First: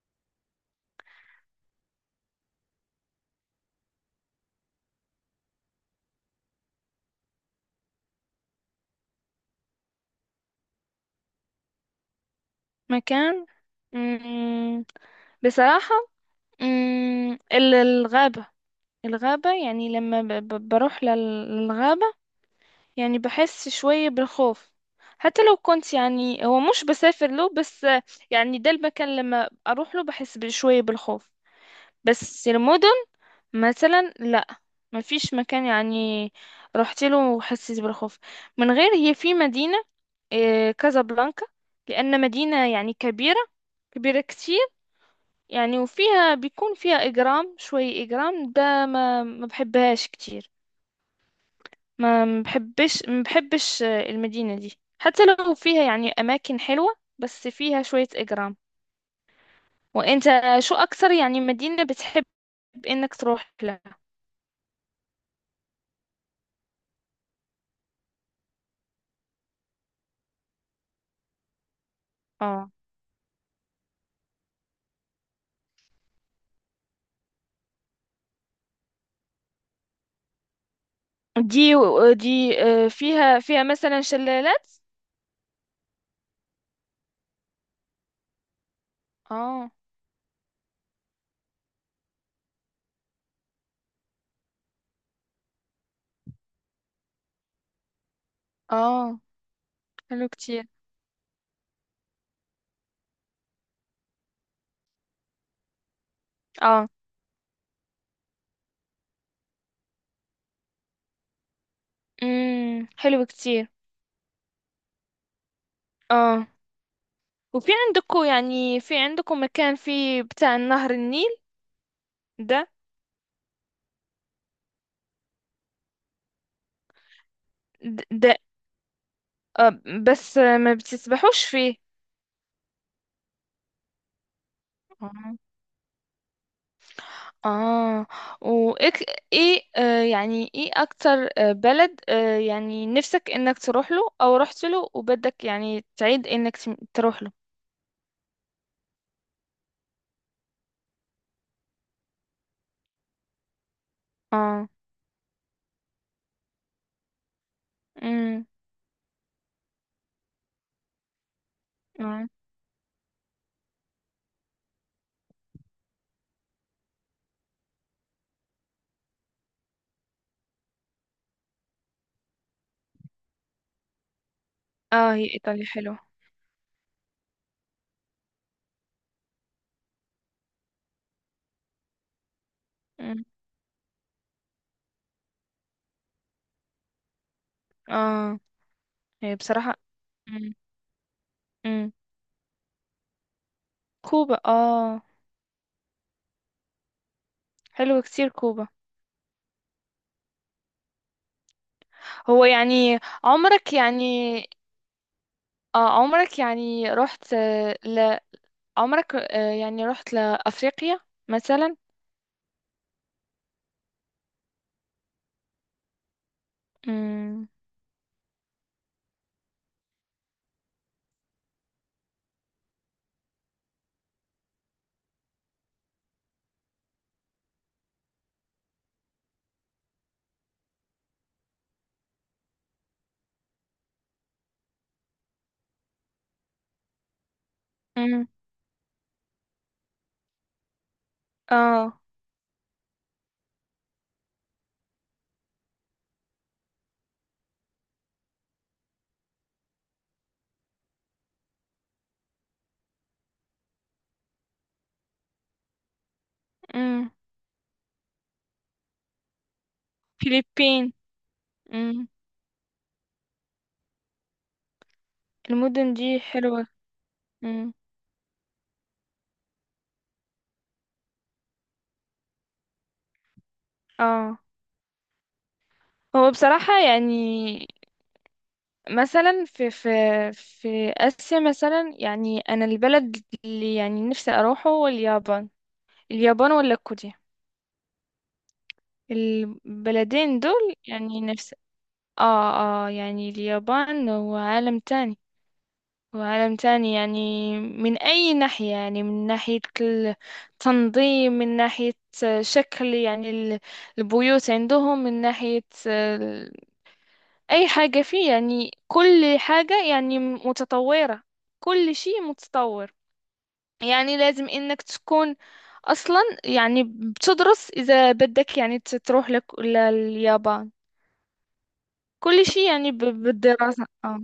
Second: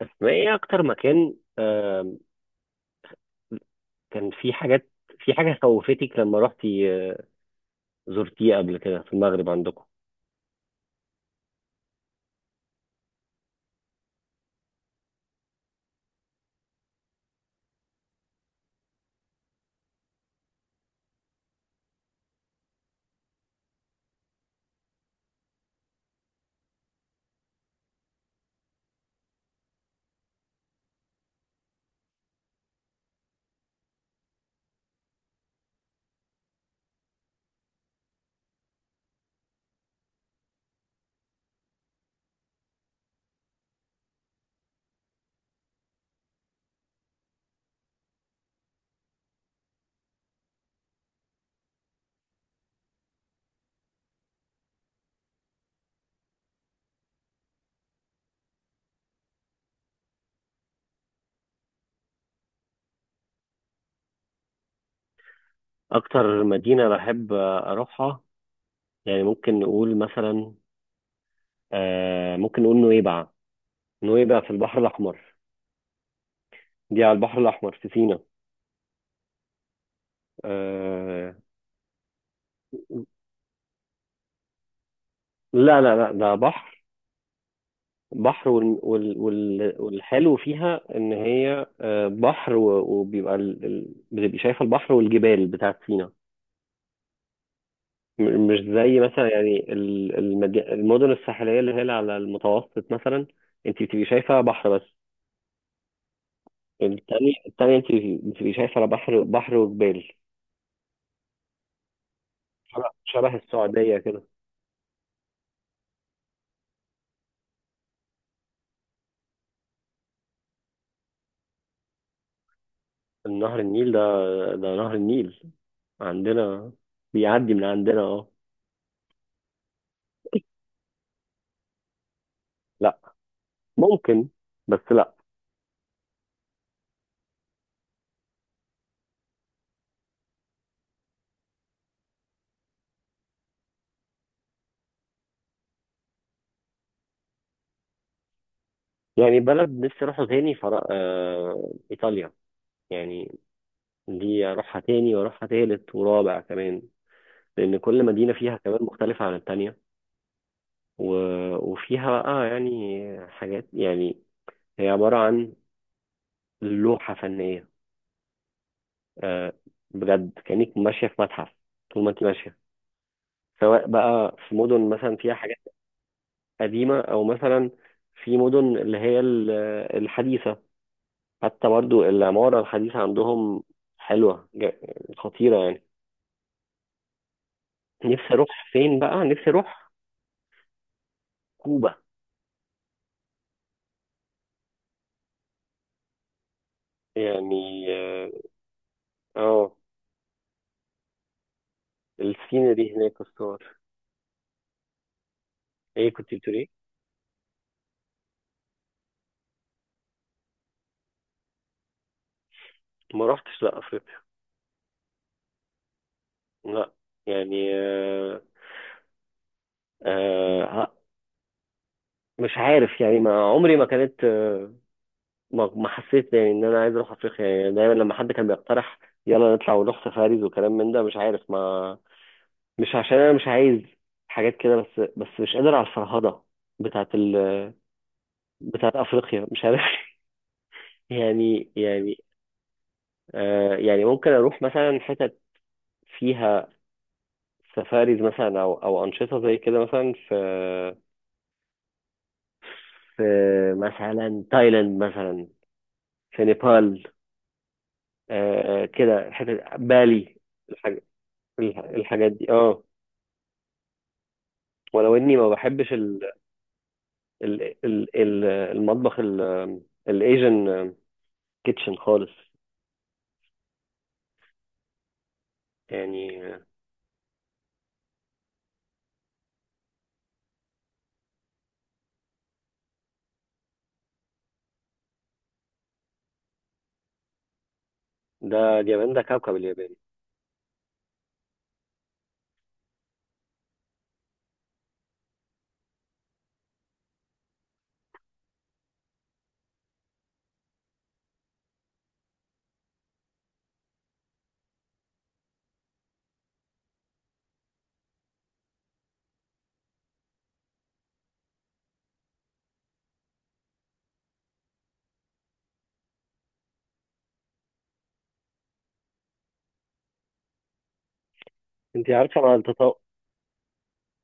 بس، ايه اكتر مكان، كان في حاجات، في حاجه خوفتك لما رحتي زرتيه قبل كده في المغرب عندكم؟ مكان. مم. بصراحة. الغابة. يعني لما بروح للغابة، يعني بحس شوية بالخوف. حتى لو كنت يعني هو مش بسافر له، بس يعني ده المكان لما أروح له بحس بشوية بالخوف. بس المدن مثلا لا، ما فيش مكان يعني رحت له وحسيت بالخوف من غير. هي في مدينة كازابلانكا، لأن مدينة يعني كبيرة، كبيرة كتير يعني، وفيها بيكون فيها إجرام. شوي إجرام ده ما بحبهاش كتير، ما بحبش. المدينة دي حتى لو فيها يعني أماكن حلوة، بس فيها شوية إجرام. وأنت، شو أكثر يعني مدينة بتحب إنك تروح لها؟ اكتر مدينه بحب اروحها، يعني ممكن نقول مثلا ممكن اه. نقول نويبع. نويبع في البحر الاحمر، دي على البحر الاحمر في سينا. آه، دي دي فيها مثلا شلالات. لا، ده بحر. بحر اه، والحلو فيها ان هي بحر وبيبقى بتبقي شايفه البحر والجبال بتاعت سينا. مش زي اه، مثلا يعني حلو كتير. المدن الساحليه اللي هي اللي على المتوسط مثلا. انت بتبقي شايفه بحر بس. اه، التاني، التاني انت بتبقي شايفه لا، بحر، بحر وجبال. شبه حلو شبه كتير. السعوديه كده. اه. وفي عندكم يعني في عندكم مكان فيه بتاع نهر النيل ده النهر النيل ده، ده نهر النيل عندنا، بيعدي من عندنا. ده, اه. ده آه بس ما بتسبحوش فيه. لا، ممكن، بس لا. اه، آه. وايه؟ يعني ايه اكتر بلد يعني نفسك انك تروح له او رحت له، وبدك يعني تعيد انك تروح له؟ يعني بلد نفسي اروحها تاني، ايطاليا. يعني دي اه، اروحها تاني واروحها تالت ورابع كمان، لان كل مدينه امم فيها كمان مختلفه عن التانيه. وفيها اه، بقى يعني حاجات، يعني هي عبارة عن لوحة فنية. آه، بجد كأنك ماشية في متحف طول ما انت ماشية، سواء بقى في مدن اه، مثلا هي فيها حاجات ايطاليا حلوة. قديمة، أو مثلا في مدن اللي هي الحديثة. حتى برضو العمارة الحديثة مم. عندهم حلوة، خطيرة يعني. نفسي اه، أروح فين؟ بقى هي نفسي بصراحة أروح مم. مم. كوبا. كوبا. اه، يعني حلوة كتير اه، كوبا. آه، هو السينري يعني هناك، عمرك الصور. يعني، اه، ايه، كنت عمرك بتقول ايه؟ يعني رحت، عمرك يعني رحت لأفريقيا مثلا؟ ما رحتش لا افريقيا، لا. امم يعني آه، آه ه- مش عارف يعني، ما عمري ما كانت ما حسيت يعني ان انا عايز اروح افريقيا. يعني دايما لما حد كان بيقترح يلا نطلع ونروح سفاريز وكلام من ده، مش عارف، ما، مش عشان انا مش عايز حاجات كده، بس مش قادر على الفرهدة بتاعت ال، امم بتاعت افريقيا، مش عارف. يعني اه، يعني آه، يعني ممكن اروح مثلا حتت فيها سفاريز مثلا، او انشطه زي كده، مثلا في في مثلا تايلاند، مثلا في نيبال. امم آه كده، حتة بالي، فiliبين، الحاج... امم الحاجات دي اه. ولو اني ما بحبش المدن دي حلوة. امم المطبخ الايجن كيتشن خالص، اه. هو يعني بصراحة يعني، مثلا في في آسيا مثلا يعني، أنا البلد اللي يعني نفسي أروحه هو اليابان. اليابان ولا كوريا؟ ده اليابان، ده كوكب اليابان. البلدين دول يعني نفسي. اه، اه، يعني اليابان هو عالم تاني. وعالم تاني يعني من أي ناحية، يعني من ناحية التنظيم، من ناحية شكل يعني البيوت عندهم، من ناحية أي حاجة فيه. يعني كل حاجة يعني متطورة، كل شيء متطور. يعني لازم إنك تكون أصلا يعني بتدرس إذا بدك يعني تروح لك لليابان، انت عارفه كل مع شيء يعني التطور. بالدراسة آه.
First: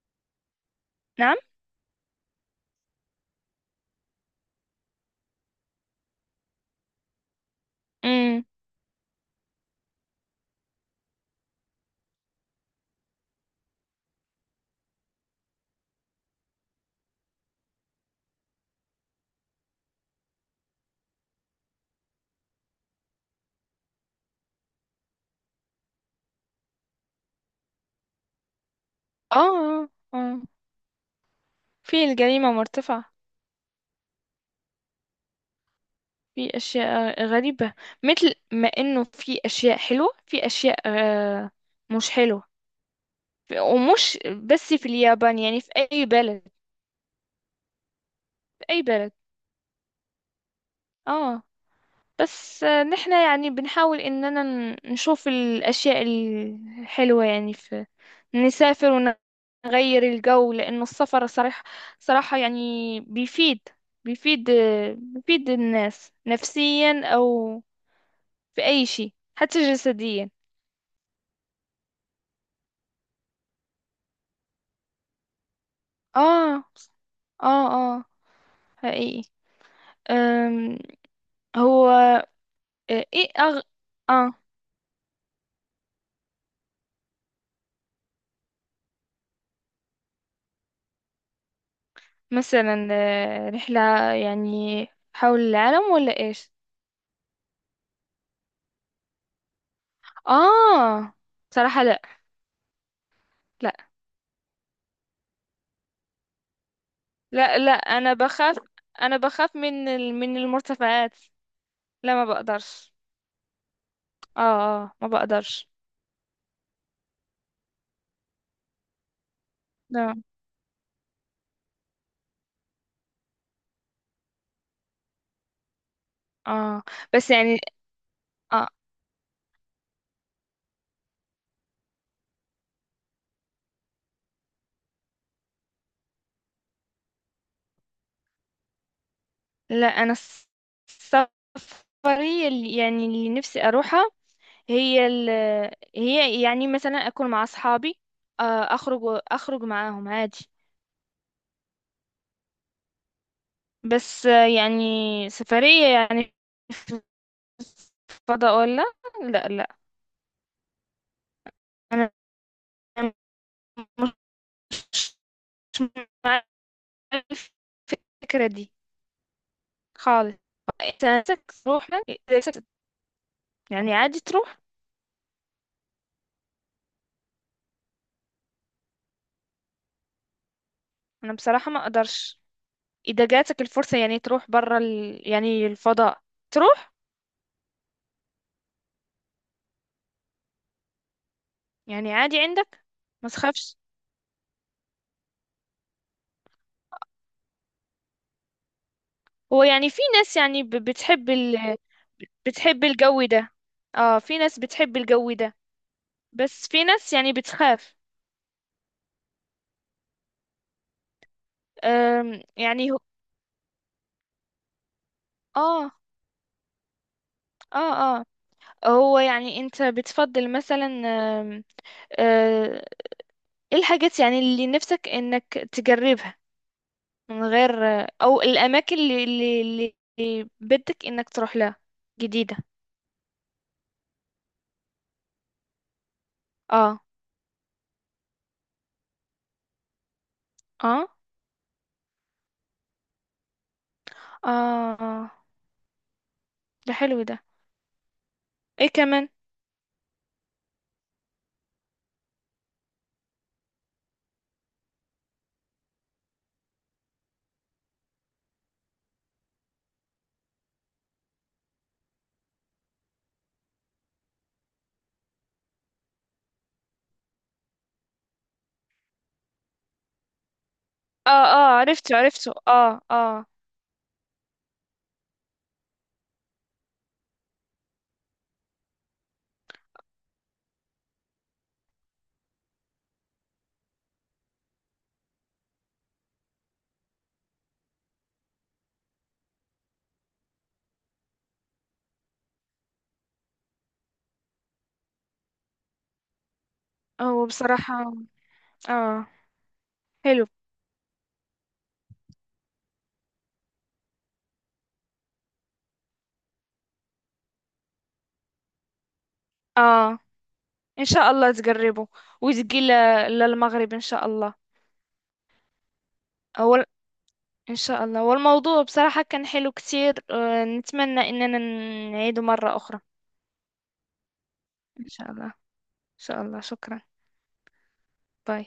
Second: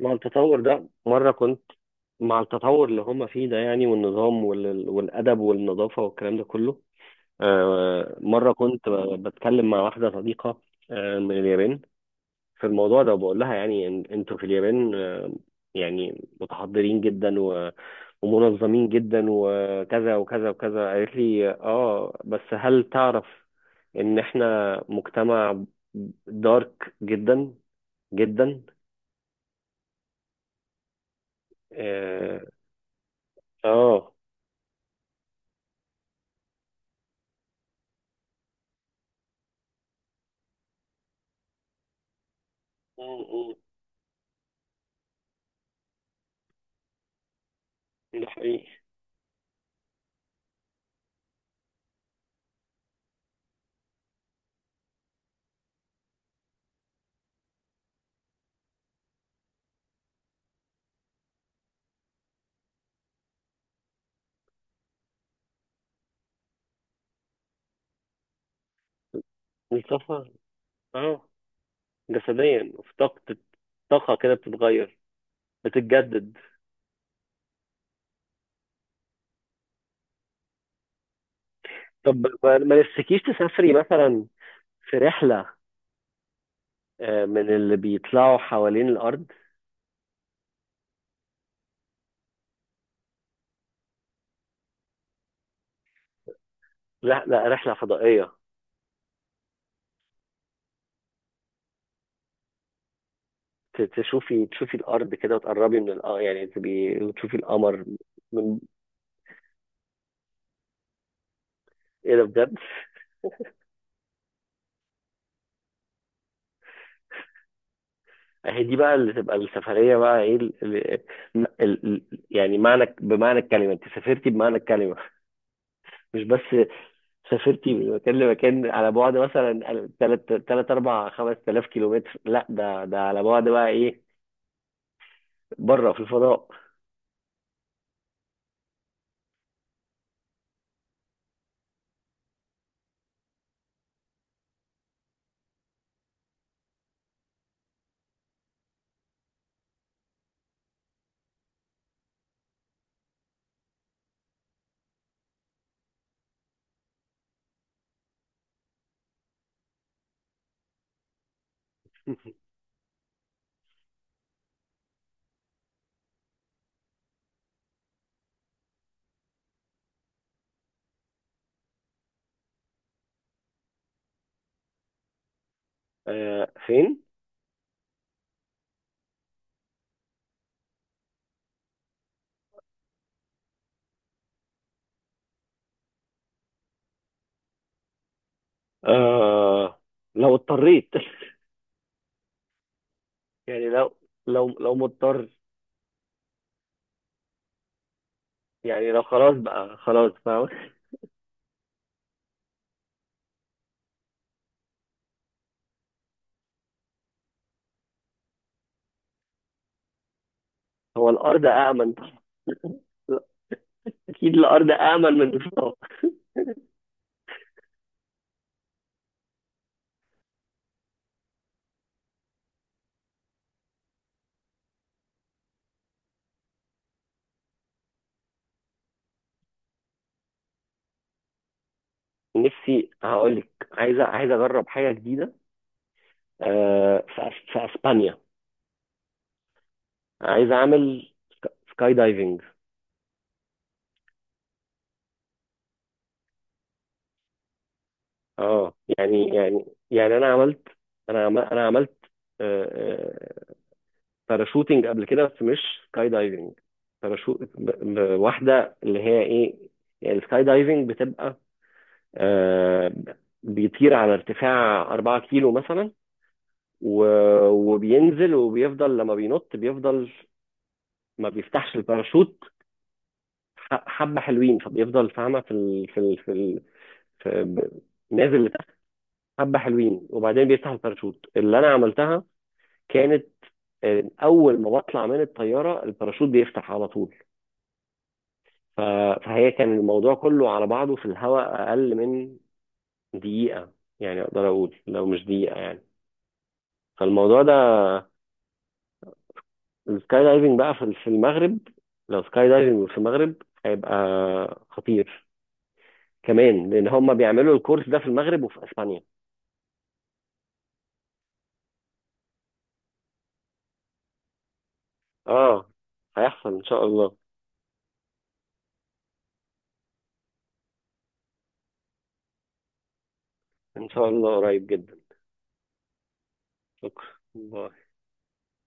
مع التطور ده، مره نعم. كنت، مع التطور اللي هم فيه ده يعني، والنظام والادب والنظافه والكلام ده كله. أمم مرة كنت بتكلم مع واحدة صديقة من اليابان في الموضوع ده. بقول لها يعني انتوا في اليابان يعني متحضرين جدا ومنظمين جدا، وكذا وكذا وكذا. قالت لي اه، بس هل تعرف ان احنا مجتمع دارك جدا، جدا. آه، آه. في اه. الجريمة مرتفعة، آه. في أشياء غريبة. مثل ما إنه في أشياء حلوة، في أشياء مش حلوة، م- ومش. بس في اليابان يعني، في أي بلد، م. ده في حقيقي. أي بلد آه، بس نحن يعني بنحاول إننا نشوف الأشياء الحلوة يعني، في نسافر ونغير الجو، لأنه السفر صراحة، صراحة يعني بيفيد، بيفيد بيفيد الناس نفسيا، أو في أي شيء حتى الطاقة، جسديا. اه، جسديا في طاقة. طاقة كده بتتغير، بتتجدد. آه، آه، آه، حقيقي. أم، هو طب ما نفسكيش ايه تسافري مثلا اه، في رحلة من اللي بيطلعوا حوالين الارض؟ مثلا رحلة يعني حول العالم ولا ايش؟ رحله فضائيه. اه، صراحة لا، لا، تشوفي، الارض كده وتقربي من يعني تبقي تشوفي لا، لا، القمر من... انا بخاف من من المرتفعات. لا، ايه ده، ما بجد. بقدرش. اه، اه، ما بقدرش. اهي دي بقى اللي تبقى السفريه لا. بقى، ايه يعني معنى، بمعنى الكلمه، انت سافرتي بمعنى الكلمه، مش بس اه، بس يعني، سافرتي من مكان لمكان اه، على بعد مثلا 3 4 5000 كيلومتر. لا، ده ده على بعد بقى ايه، بره في الفضاء. لا، انا السفرية اللي يعني، اللي نفسي اروحها هي ال هي يعني مثلا اكل مع اصحابي، آه، اخرج، اخرج معاهم عادي. بس يعني، سفرية يعني فضاء ولا؟ لا، لا، انا مش مع الفكرة دي خالص. انت نفسك تروح؟ إذا نفسك- يعني عادي تروح؟ آه فين؟ انا بصراحة ما اقدرش. اذا جاتك الفرصة يعني تروح برا يعني الفضاء، تروح آه، لو اضطريت. يعني عادي، عندك ما يعني تخافش. لو، لو مضطر يعني، لو خلاص هو بقى، يعني في خلاص ناس فاهم. يعني بتحب، الجو ده. اه، في ناس بتحب الجو ده، بس في ناس يعني بتخاف. هو الارض امن؟ يعني هو، لا، اكيد الارض امن من الفضاء. اه، اه، اه. هو يعني انت بتفضل مثلا، آه، ايه الحاجات يعني اللي نفسك انك تجربها من غير، او الاماكن اللي بدك انك تروح لها جديدة؟ نفسي هقول لك، عايز، عايز اجرب حاجه جديده اه، في في اسبانيا. عايز اه، اعمل سكاي دايفنج. اه، آه. ده حلو ده. اه ايه يعني، كمان؟ يعني انا عملت، انا عملت آه، آه، باراشوتنج قبل كده، بس مش سكاي دايفنج. باراشوت واحده، اللي هي ايه، يعني السكاي دايفنج بتبقى آه، بيطير على ارتفاع 4 كيلو مثلا، وبينزل وبيفضل لما بينط، بيفضل ما اه، اه، بيفتحش عرفته الباراشوت عرفته، اه، اه. حبة حلوين. فبيفضل فاهمة في ال... في ال... في, ال... في... ب- نازل لتحت حبة حلوين، وبعدين بيفتح الباراشوت. اللي أنا عملتها كانت أول ما بطلع من الطيارة الباراشوت بيفتح على طول. ف... فهي، كان الموضوع كله على بعضه في الهواء أقل من دقيقة. يعني أقدر أقول لو مش دقيقة يعني. فالموضوع هو ده، بصراحة. اه، السكاي حلو. دايفنج بقى في المغرب، لو سكاي دايفنج في المغرب هيبقى خطير كمان، لان هم بيعملوا الكورس ده في المغرب وفي اسبانيا. اه، ان شاء الله تقربوا وتجي للمغرب ان شاء الله. اه. هيحصل ان شاء اول الله، ان شاء الله، والموضوع بصراحة كان حلو كتير، نتمنى اننا نعيده مرة اخرى ان شاء الله قريب جدا. ان شاء الله. ان شاء الله. شكرا. شكرا. باي.